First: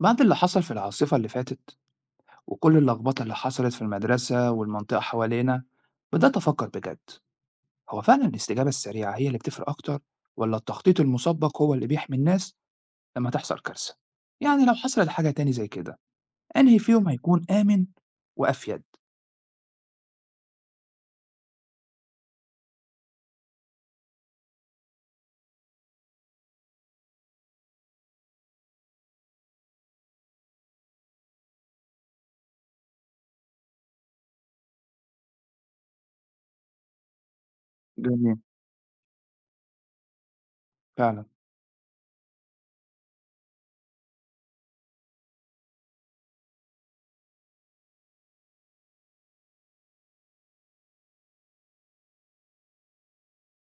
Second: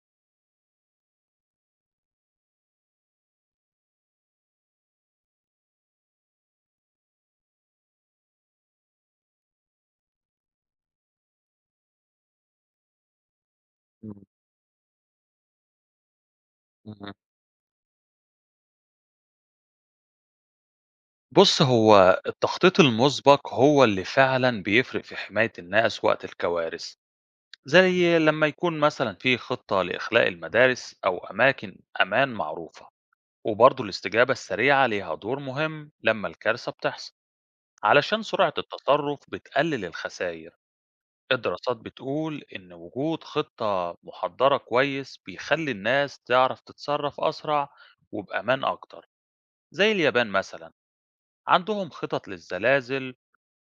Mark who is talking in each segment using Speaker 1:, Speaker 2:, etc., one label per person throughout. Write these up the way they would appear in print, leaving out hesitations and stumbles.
Speaker 1: بعد اللي حصل في العاصفة اللي فاتت، وكل اللخبطة اللي حصلت في المدرسة والمنطقة حوالينا، بدأت أفكر بجد. هو فعلا الاستجابة السريعة هي اللي بتفرق أكتر، ولا التخطيط المسبق هو اللي بيحمي الناس لما تحصل كارثة؟
Speaker 2: إمم.
Speaker 1: يعني لو حصلت حاجة تاني زي كده، أنهي فيهم
Speaker 2: اهم.
Speaker 1: هيكون آمن وأفيد؟
Speaker 2: بُص، هو التخطيط المُسبق هو اللي فعلًا بيفرق في حماية الناس وقت الكوارث، زي لمّا يكون مثلًا في خطة لإخلاء المدارس أو أماكن أمان معروفة، وبرضه الاستجابة السريعة ليها دور مهم لمّا الكارثة بتحصل، علشان
Speaker 1: جميل،
Speaker 2: سرعة التصرُّف بتقلل الخساير.
Speaker 1: فعلا.
Speaker 2: الدراسات بتقول إن وجود خطة مُحضّرة كويس بيخلّي الناس تعرف تتصرّف أسرع وبأمان أكتر، زي اليابان مثلًا. عندهم خطط للزلازل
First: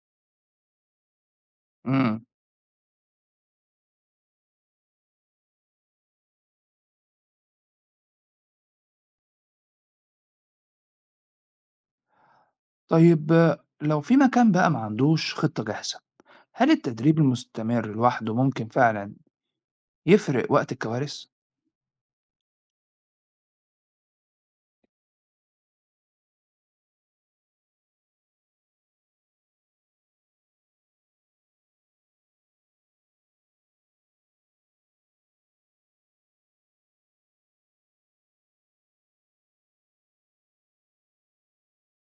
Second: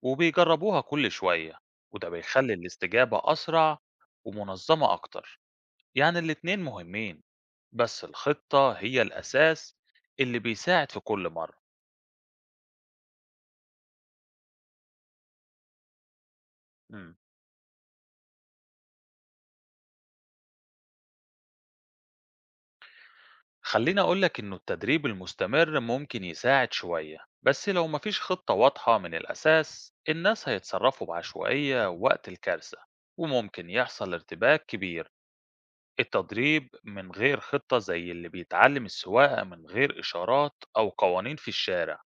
Speaker 2: وبيجربوها كل شوية، وده
Speaker 1: امم
Speaker 2: بيخلي الاستجابة أسرع ومنظمة أكتر. يعني الاتنين مهمين، بس الخطة هي الأساس اللي بيساعد في كل مرة.
Speaker 1: طيب، لو في مكان بقى ما عندوش خطة جاهزة، هل
Speaker 2: مم.
Speaker 1: التدريب المستمر لوحده ممكن فعلا يفرق وقت الكوارث؟
Speaker 2: خليني أقولك إنه التدريب المستمر ممكن يساعد شوية، بس لو مفيش خطة واضحة من الأساس الناس هيتصرفوا بعشوائية وقت الكارثة وممكن يحصل ارتباك كبير. التدريب من غير خطة زي اللي بيتعلم السواقة من غير إشارات أو قوانين في الشارع.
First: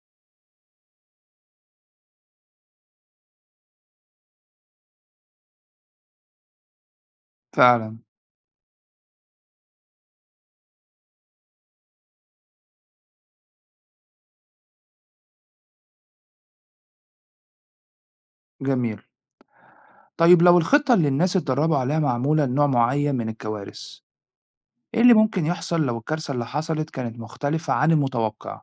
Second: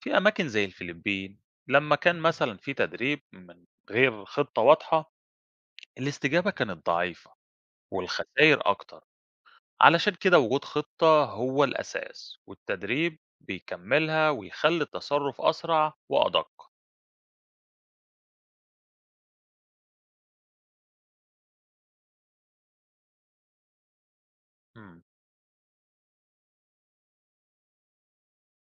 Speaker 2: في أماكن زي الفلبين لما كان مثلا في تدريب من غير خطة واضحة الاستجابة كانت ضعيفة
Speaker 1: فعلا.
Speaker 2: والخسائر أكتر. علشان كده وجود خطة هو الأساس والتدريب بيكملها ويخلي التصرف أسرع وأدق.
Speaker 1: جميل. طيب، لو الخطة اللي الناس اتدربوا عليها معمولة لنوع معين من الكوارث، إيه
Speaker 2: مم.
Speaker 1: اللي ممكن يحصل لو الكارثة اللي حصلت كانت مختلفة عن المتوقع؟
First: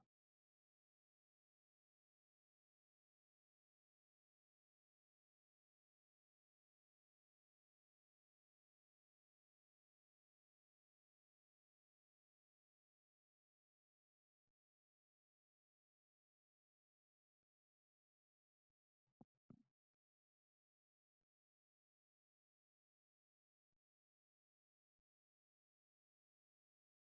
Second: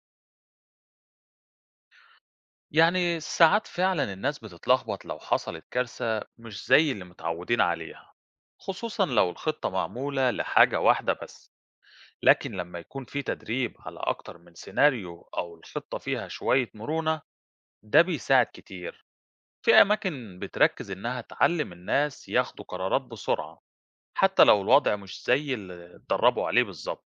Speaker 2: يعني ساعات فعلا الناس بتتلخبط لو حصلت كارثة مش زي اللي متعودين عليها، خصوصا لو الخطة معمولة لحاجة واحدة بس. لكن لما يكون في تدريب على أكتر من سيناريو أو الخطة فيها شوية مرونة ده بيساعد كتير. في أماكن بتركز إنها تعلم الناس ياخدوا قرارات بسرعة حتى لو الوضع مش زي اللي اتدربوا عليه بالظبط.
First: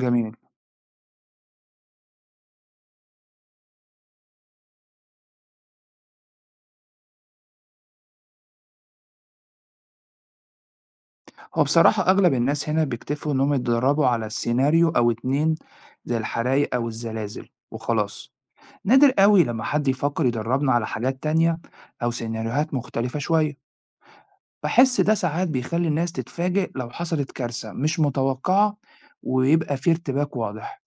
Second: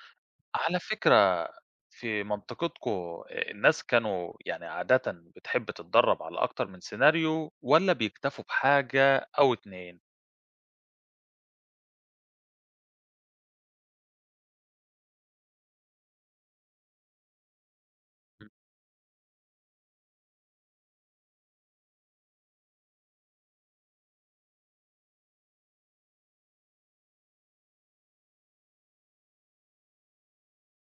Speaker 1: جميل.
Speaker 2: على فكرة، في منطقتكم الناس كانوا يعني عادةً بتحب تتدرّب على أكتر من سيناريو والّا بيكتفوا بحاجة أو 2؟
Speaker 1: هو بصراحة أغلب الناس هنا بيكتفوا إنهم يتدربوا على سيناريو أو اتنين، زي الحرايق أو الزلازل وخلاص.
Speaker 2: إمم.
Speaker 1: نادر قوي لما حد يفكر يدربنا على حاجات تانية أو سيناريوهات مختلفة شوية، بحس ده ساعات بيخلي الناس تتفاجئ لو حصلت كارثة مش متوقعة، ويبقى في ارتباك واضح.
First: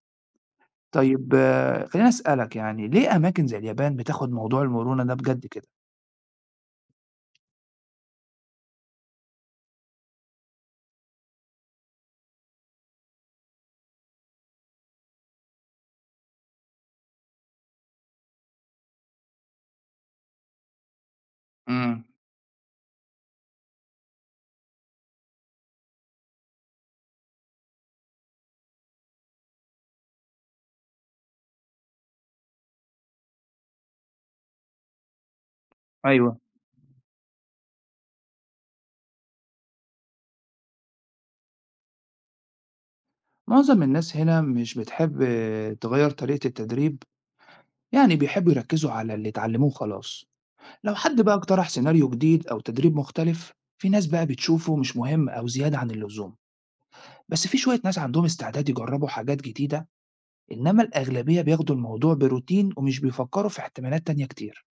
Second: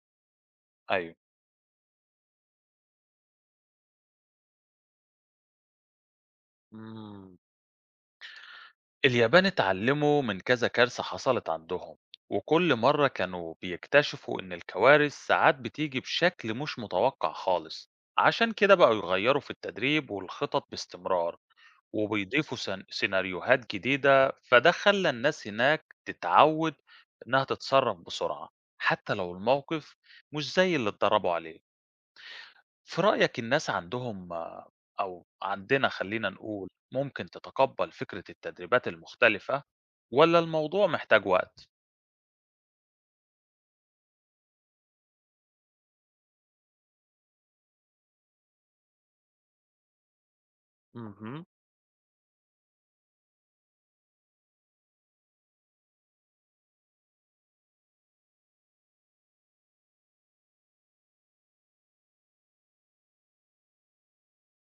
Speaker 2: أيوه.
Speaker 1: طيب، خلّيني أسألك، يعني ليه أماكن زي اليابان بتاخد موضوع المرونة ده بجد كده؟
Speaker 2: إمم. اليابان اتعلموا من كذا كارثة حصلت عندهم، وكل مرّة كانوا بيكتشفوا إن الكوارث ساعات بتيجي بشكل مش متوقع خالص، عشان كده بقوا يغيّروا في التدريب والخطط باستمرار.
Speaker 1: إمم،
Speaker 2: وبيضيفوا سيناريوهات جديدة فده خلى الناس هناك تتعود إنها تتصرف بسرعة حتى لو الموقف مش زي اللي اتدربوا عليه. في رأيك الناس عندهم أو عندنا خلينا
Speaker 1: أيوه.
Speaker 2: نقول ممكن تتقبل فكرة التدريبات المختلفة ولا الموضوع محتاج وقت؟
Speaker 1: معظم الناس هنا مش بتحب تغيّر طريقة التدريب، يعني بيحبّوا يركّزوا على اللي اتعلّموه وخلاص. لو حد بقى
Speaker 2: مهم.
Speaker 1: اقترح سيناريو جديد أو تدريب مختلف، في ناس بقى بتشوفه مش مهم أو زيادة عن اللزوم، بس في شوية ناس عندهم استعداد يجرّبوا حاجات جديدة، إنّما الأغلبية بياخدوا الموضوع بروتين ومش بيفكّروا في احتمالات تانية كتير.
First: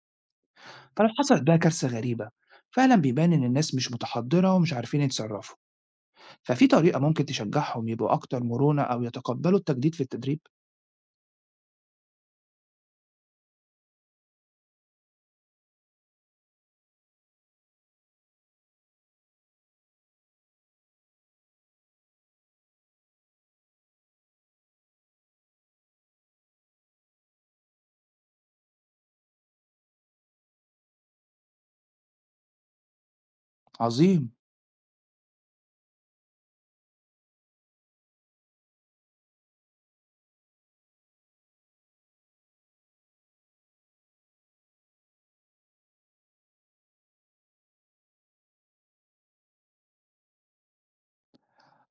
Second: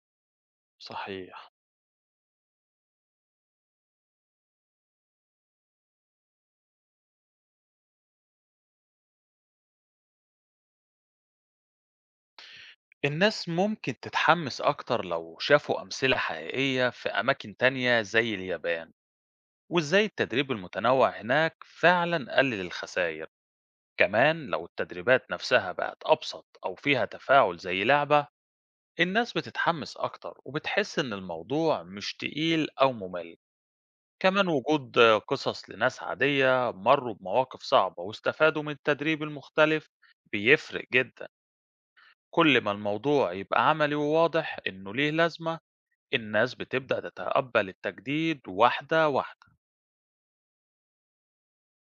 Speaker 1: فلو حصلت
Speaker 2: صحيح.
Speaker 1: بقى كارثة غريبة، فعلا بيبان إن الناس مش متحضرة ومش عارفين يتصرفوا، ففي طريقة ممكن تشجعهم يبقوا أكتر مرونة أو يتقبلوا التجديد في التدريب؟
Speaker 2: الناس ممكن تتحمس أكتر لو شافوا أمثلة حقيقية في أماكن تانية زي اليابان وإزاي التدريب المتنوع هناك فعلا قلل الخسائر. كمان لو التدريبات نفسها بقت أبسط أو فيها تفاعل زي لعبة الناس بتتحمس أكتر وبتحس إن الموضوع مش تقيل أو ممل.
Speaker 1: عظيم.
Speaker 2: كمان وجود قصص لناس عادية مروا بمواقف صعبة واستفادوا من التدريب المختلف بيفرق جدا. كل ما الموضوع يبقى عملي وواضح إنه ليه لازمة الناس بتبدأ تتقبل التجديد واحدة واحدة.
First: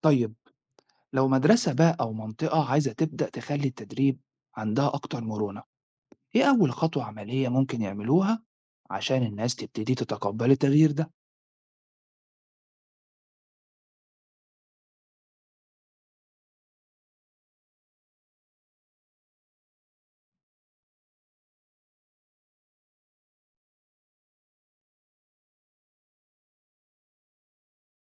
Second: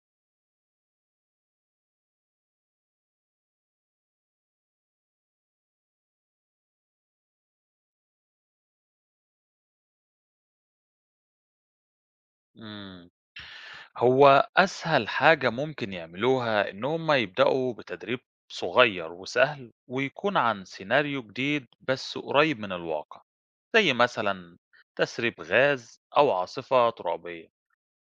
Speaker 1: طيب، لو مدرسة بقى أو منطقة عايزة تبدأ تخلي التدريب عندها أكتر مرونة، إيه أول خطوة عملية ممكن يعملوها عشان الناس تبتدي تتقبل التغيير ده؟
Speaker 2: مم. هو أسهل حاجة ممكن يعملوها إن هم يبدأوا بتدريب صغير وسهل ويكون عن سيناريو جديد بس قريب من الواقع، زي مثلا تسريب غاز أو عاصفة ترابية،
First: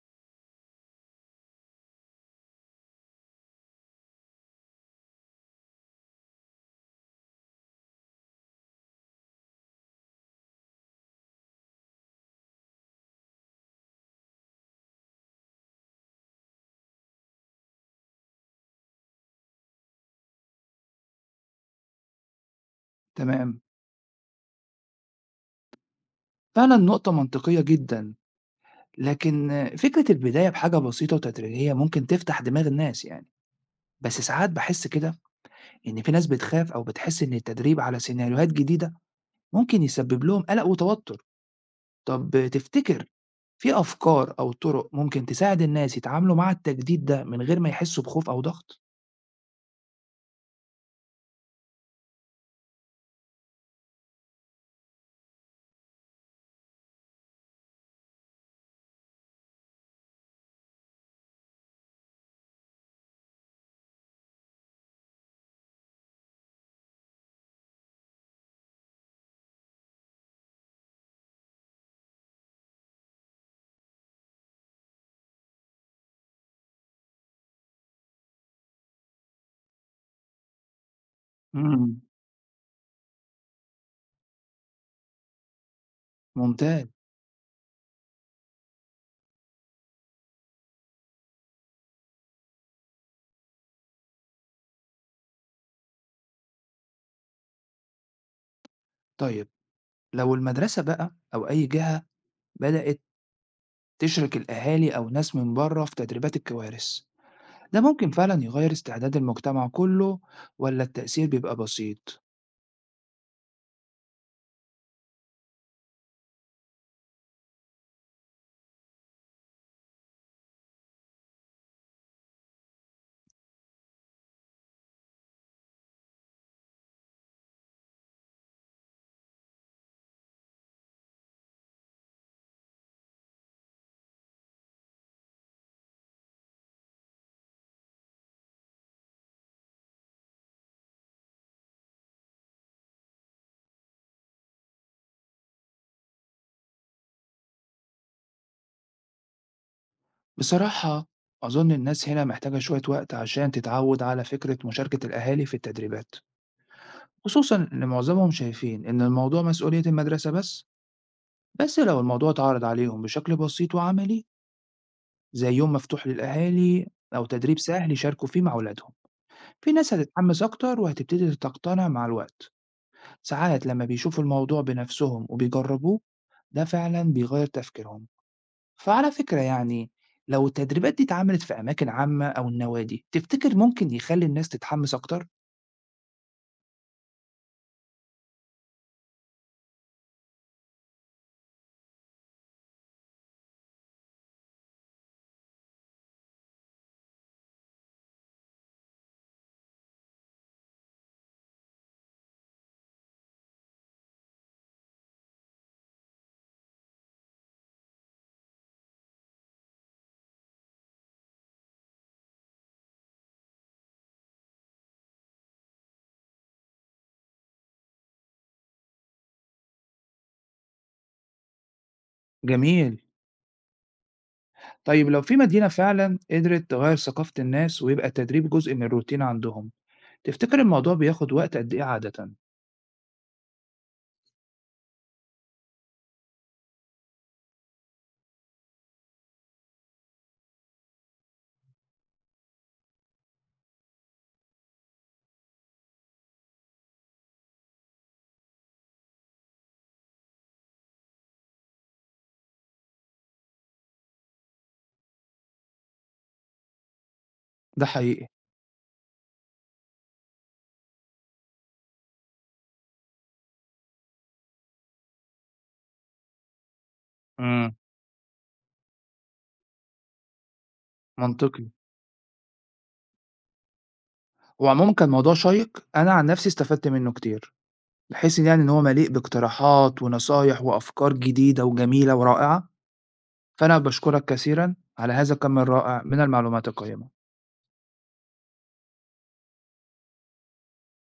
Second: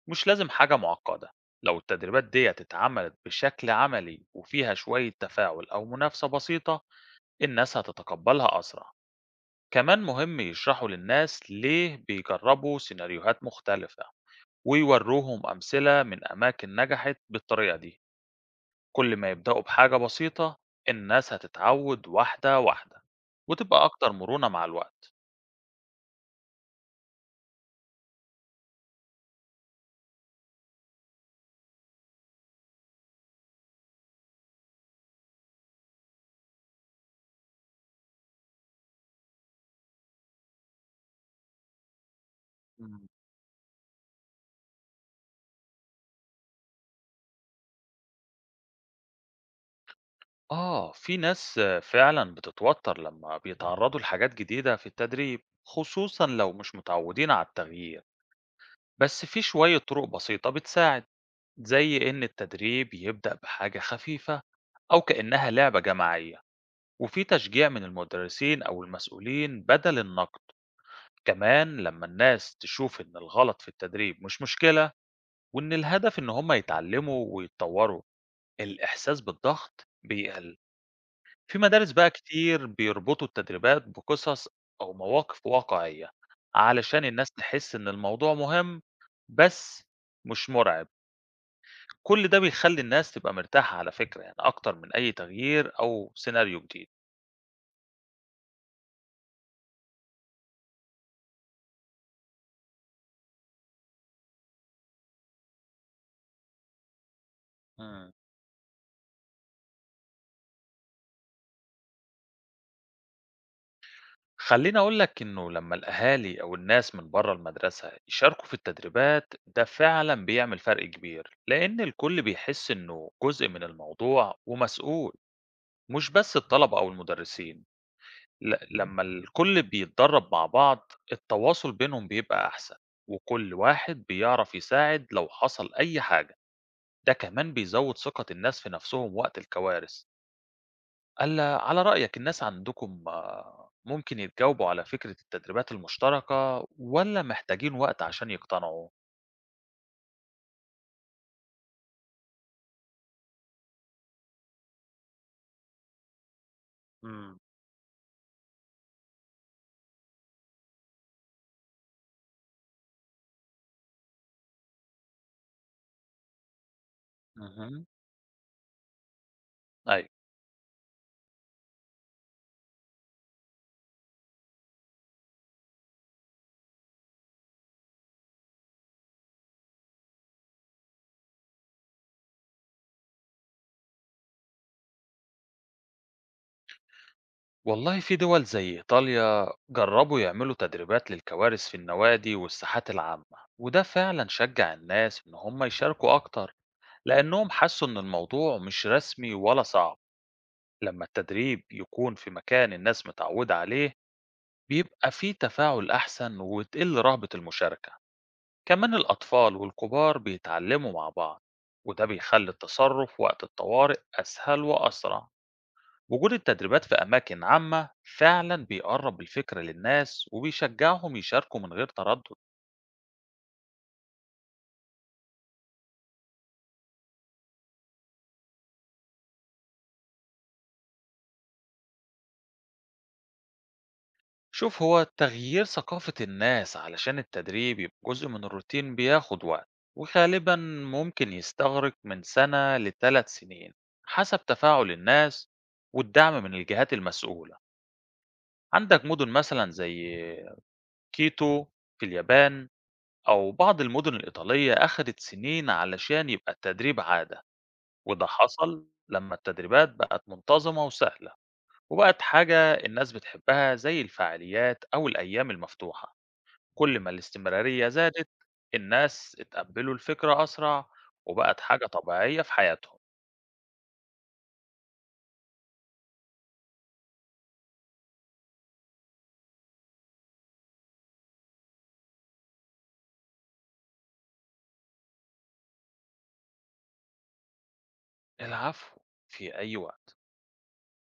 Speaker 2: مش لازم حاجة معقدة. لو التدريبات دي اتعملت بشكل عملي وفيها شوية تفاعل أو منافسة بسيطة الناس هتتقبلها أسرع. كمان مهم يشرحوا للناس ليه بيجربوا سيناريوهات مختلفة ويوروهم أمثلة من أماكن نجحت بالطريقة دي. كل ما يبدأوا بحاجة بسيطة الناس هتتعود واحدة واحدة
Speaker 1: تمام.
Speaker 2: وتبقى أكتر مرونة مع الوقت.
Speaker 1: فعلا نقطة منطقية جدا. لكن فكرة البداية بحاجة بسيطة وتدريجية ممكن تفتح دماغ الناس يعني، بس ساعات بحس كده إن في ناس بتخاف أو بتحس إن التدريب على سيناريوهات جديدة ممكن يسبب لهم قلق وتوتر. طب تفتكر
Speaker 2: مم.
Speaker 1: في أفكار أو طرق ممكن تساعد الناس يتعاملوا مع التجديد ده من غير ما يحسوا بخوف أو ضغط؟
Speaker 2: في ناس فعلا بتتوتر لما بيتعرضوا لحاجات جديدة في التدريب خصوصا لو مش متعودين على التغيير. بس في شوية طرق بسيطة بتساعد، زي إن التدريب يبدأ بحاجة خفيفة أو كأنها لعبة جماعية، وفي تشجيع من المدرسين أو المسؤولين بدل النقد. كمان لما الناس تشوف إن الغلط في التدريب مش مشكلة وإن الهدف إن هم يتعلموا ويتطوروا الإحساس بالضغط بيقل. في مدارس
Speaker 1: مم.
Speaker 2: بقى كتير بيربطوا التدريبات بقصص أو مواقف واقعية
Speaker 1: ممتاز.
Speaker 2: علشان الناس تحس إن الموضوع مهم بس مش مرعب. كل ده بيخلي الناس تبقى مرتاحة على فكرة يعني أكتر من أي تغيير أو سيناريو جديد.
Speaker 1: طيب، لو المدرسة بقى أو أي جهة بدأت تشرك الأهالي أو ناس من بره في تدريبات الكوارث، ده ممكن
Speaker 2: مم.
Speaker 1: فعلا يغير استعداد المجتمع كله، ولا التأثير بيبقى بسيط؟
Speaker 2: خلّيني أقول لك إنه لمّا الأهالي أو الناس من برّه المدرسة يشاركوا في التدريبات، ده فعلًا بيعمل فرق كبير، لإن الكل بيحس إنه جزء من الموضوع ومسؤول، مش بس الطلبة أو المدرسين. لمّا الكل بيتدرب مع بعض، التواصل بينهم بيبقى أحسن، وكل واحد بيعرف يساعد لو حصل أي حاجة، ده كمان بيزوّد ثقة الناس في نفسهم وقت الكوارث. قال على رأيك الناس عندكم ممكن يتجاوبوا على فكرة التدريبات المشتركة ولا محتاجين وقت عشان يقتنعوا؟
Speaker 1: بصراحة، أظن الناس هنا محتاجة شوية وقت عشان تتعود على فكرة مشاركة الأهالي في التدريبات،
Speaker 2: امم
Speaker 1: خصوصا إن معظمهم شايفين إن الموضوع مسؤولية المدرسة بس. بس لو الموضوع اتعرض عليهم بشكل بسيط وعملي، زي يوم مفتوح للأهالي أو تدريب
Speaker 2: اهم.
Speaker 1: سهل يشاركوا فيه مع أولادهم، في ناس
Speaker 2: أيوة.
Speaker 1: هتتحمس أكتر وهتبتدي تقتنع مع الوقت. ساعات لما بيشوفوا الموضوع بنفسهم وبيجربوه، ده فعلا بيغير تفكيرهم. فعلى فكرة يعني، لو التدريبات دي اتعملت في أماكن عامة أو النوادي، تفتكر ممكن يخلي الناس تتحمس أكتر؟
Speaker 2: والله في دول زي إيطاليا جربوا يعملوا تدريبات للكوارث في النوادي والساحات العامة، وده فعلا شجع الناس إن هم يشاركوا أكتر لأنهم حسوا إن الموضوع مش رسمي ولا صعب. لما التدريب يكون في مكان الناس متعودة عليه بيبقى فيه تفاعل أحسن وتقل رهبة المشاركة. كمان الأطفال والكبار بيتعلموا مع بعض وده بيخلي التصرف وقت الطوارئ أسهل وأسرع. وجود التدريبات في أماكن عامة فعلا بيقرب الفكرة للناس وبيشجعهم يشاركوا من غير تردد.
Speaker 1: جميل. طيب، لو في مدينة فعلا قدرت تغير ثقافة الناس ويبقى التدريب جزء من الروتين عندهم، تفتكر الموضوع بياخد وقت قد إيه عادة؟
Speaker 2: شوف، هو تغيير ثقافة الناس علشان التدريب يبقى جزء من الروتين بياخد وقت، وغالبا ممكن يستغرق من سنة لثلاث سنين، حسب تفاعل الناس والدعم من الجهات المسؤولة. عندك مدن مثلا زي كيتو في اليابان أو بعض المدن الإيطالية أخدت سنين علشان يبقى التدريب عادة.
Speaker 1: ده
Speaker 2: وده
Speaker 1: حقيقي.
Speaker 2: حصل لما التدريبات بقت منتظمة وسهلة وبقت حاجة الناس بتحبها زي الفعاليات أو الأيام المفتوحة. كل ما
Speaker 1: امم.
Speaker 2: الاستمرارية زادت الناس اتقبلوا الفكرة أسرع وبقت
Speaker 1: منطقي.
Speaker 2: حاجة طبيعية في حياتهم.
Speaker 1: وعموما كان موضوع شيق، أنا عن نفسي استفدت منه كتير، بحيث إن يعني إن هو مليء باقتراحات ونصايح وأفكار جديدة وجميلة ورائعة. فأنا بشكرك كثيرا على هذا الكم الرائع من المعلومات القيمة.
Speaker 2: العفو. في أي وقت.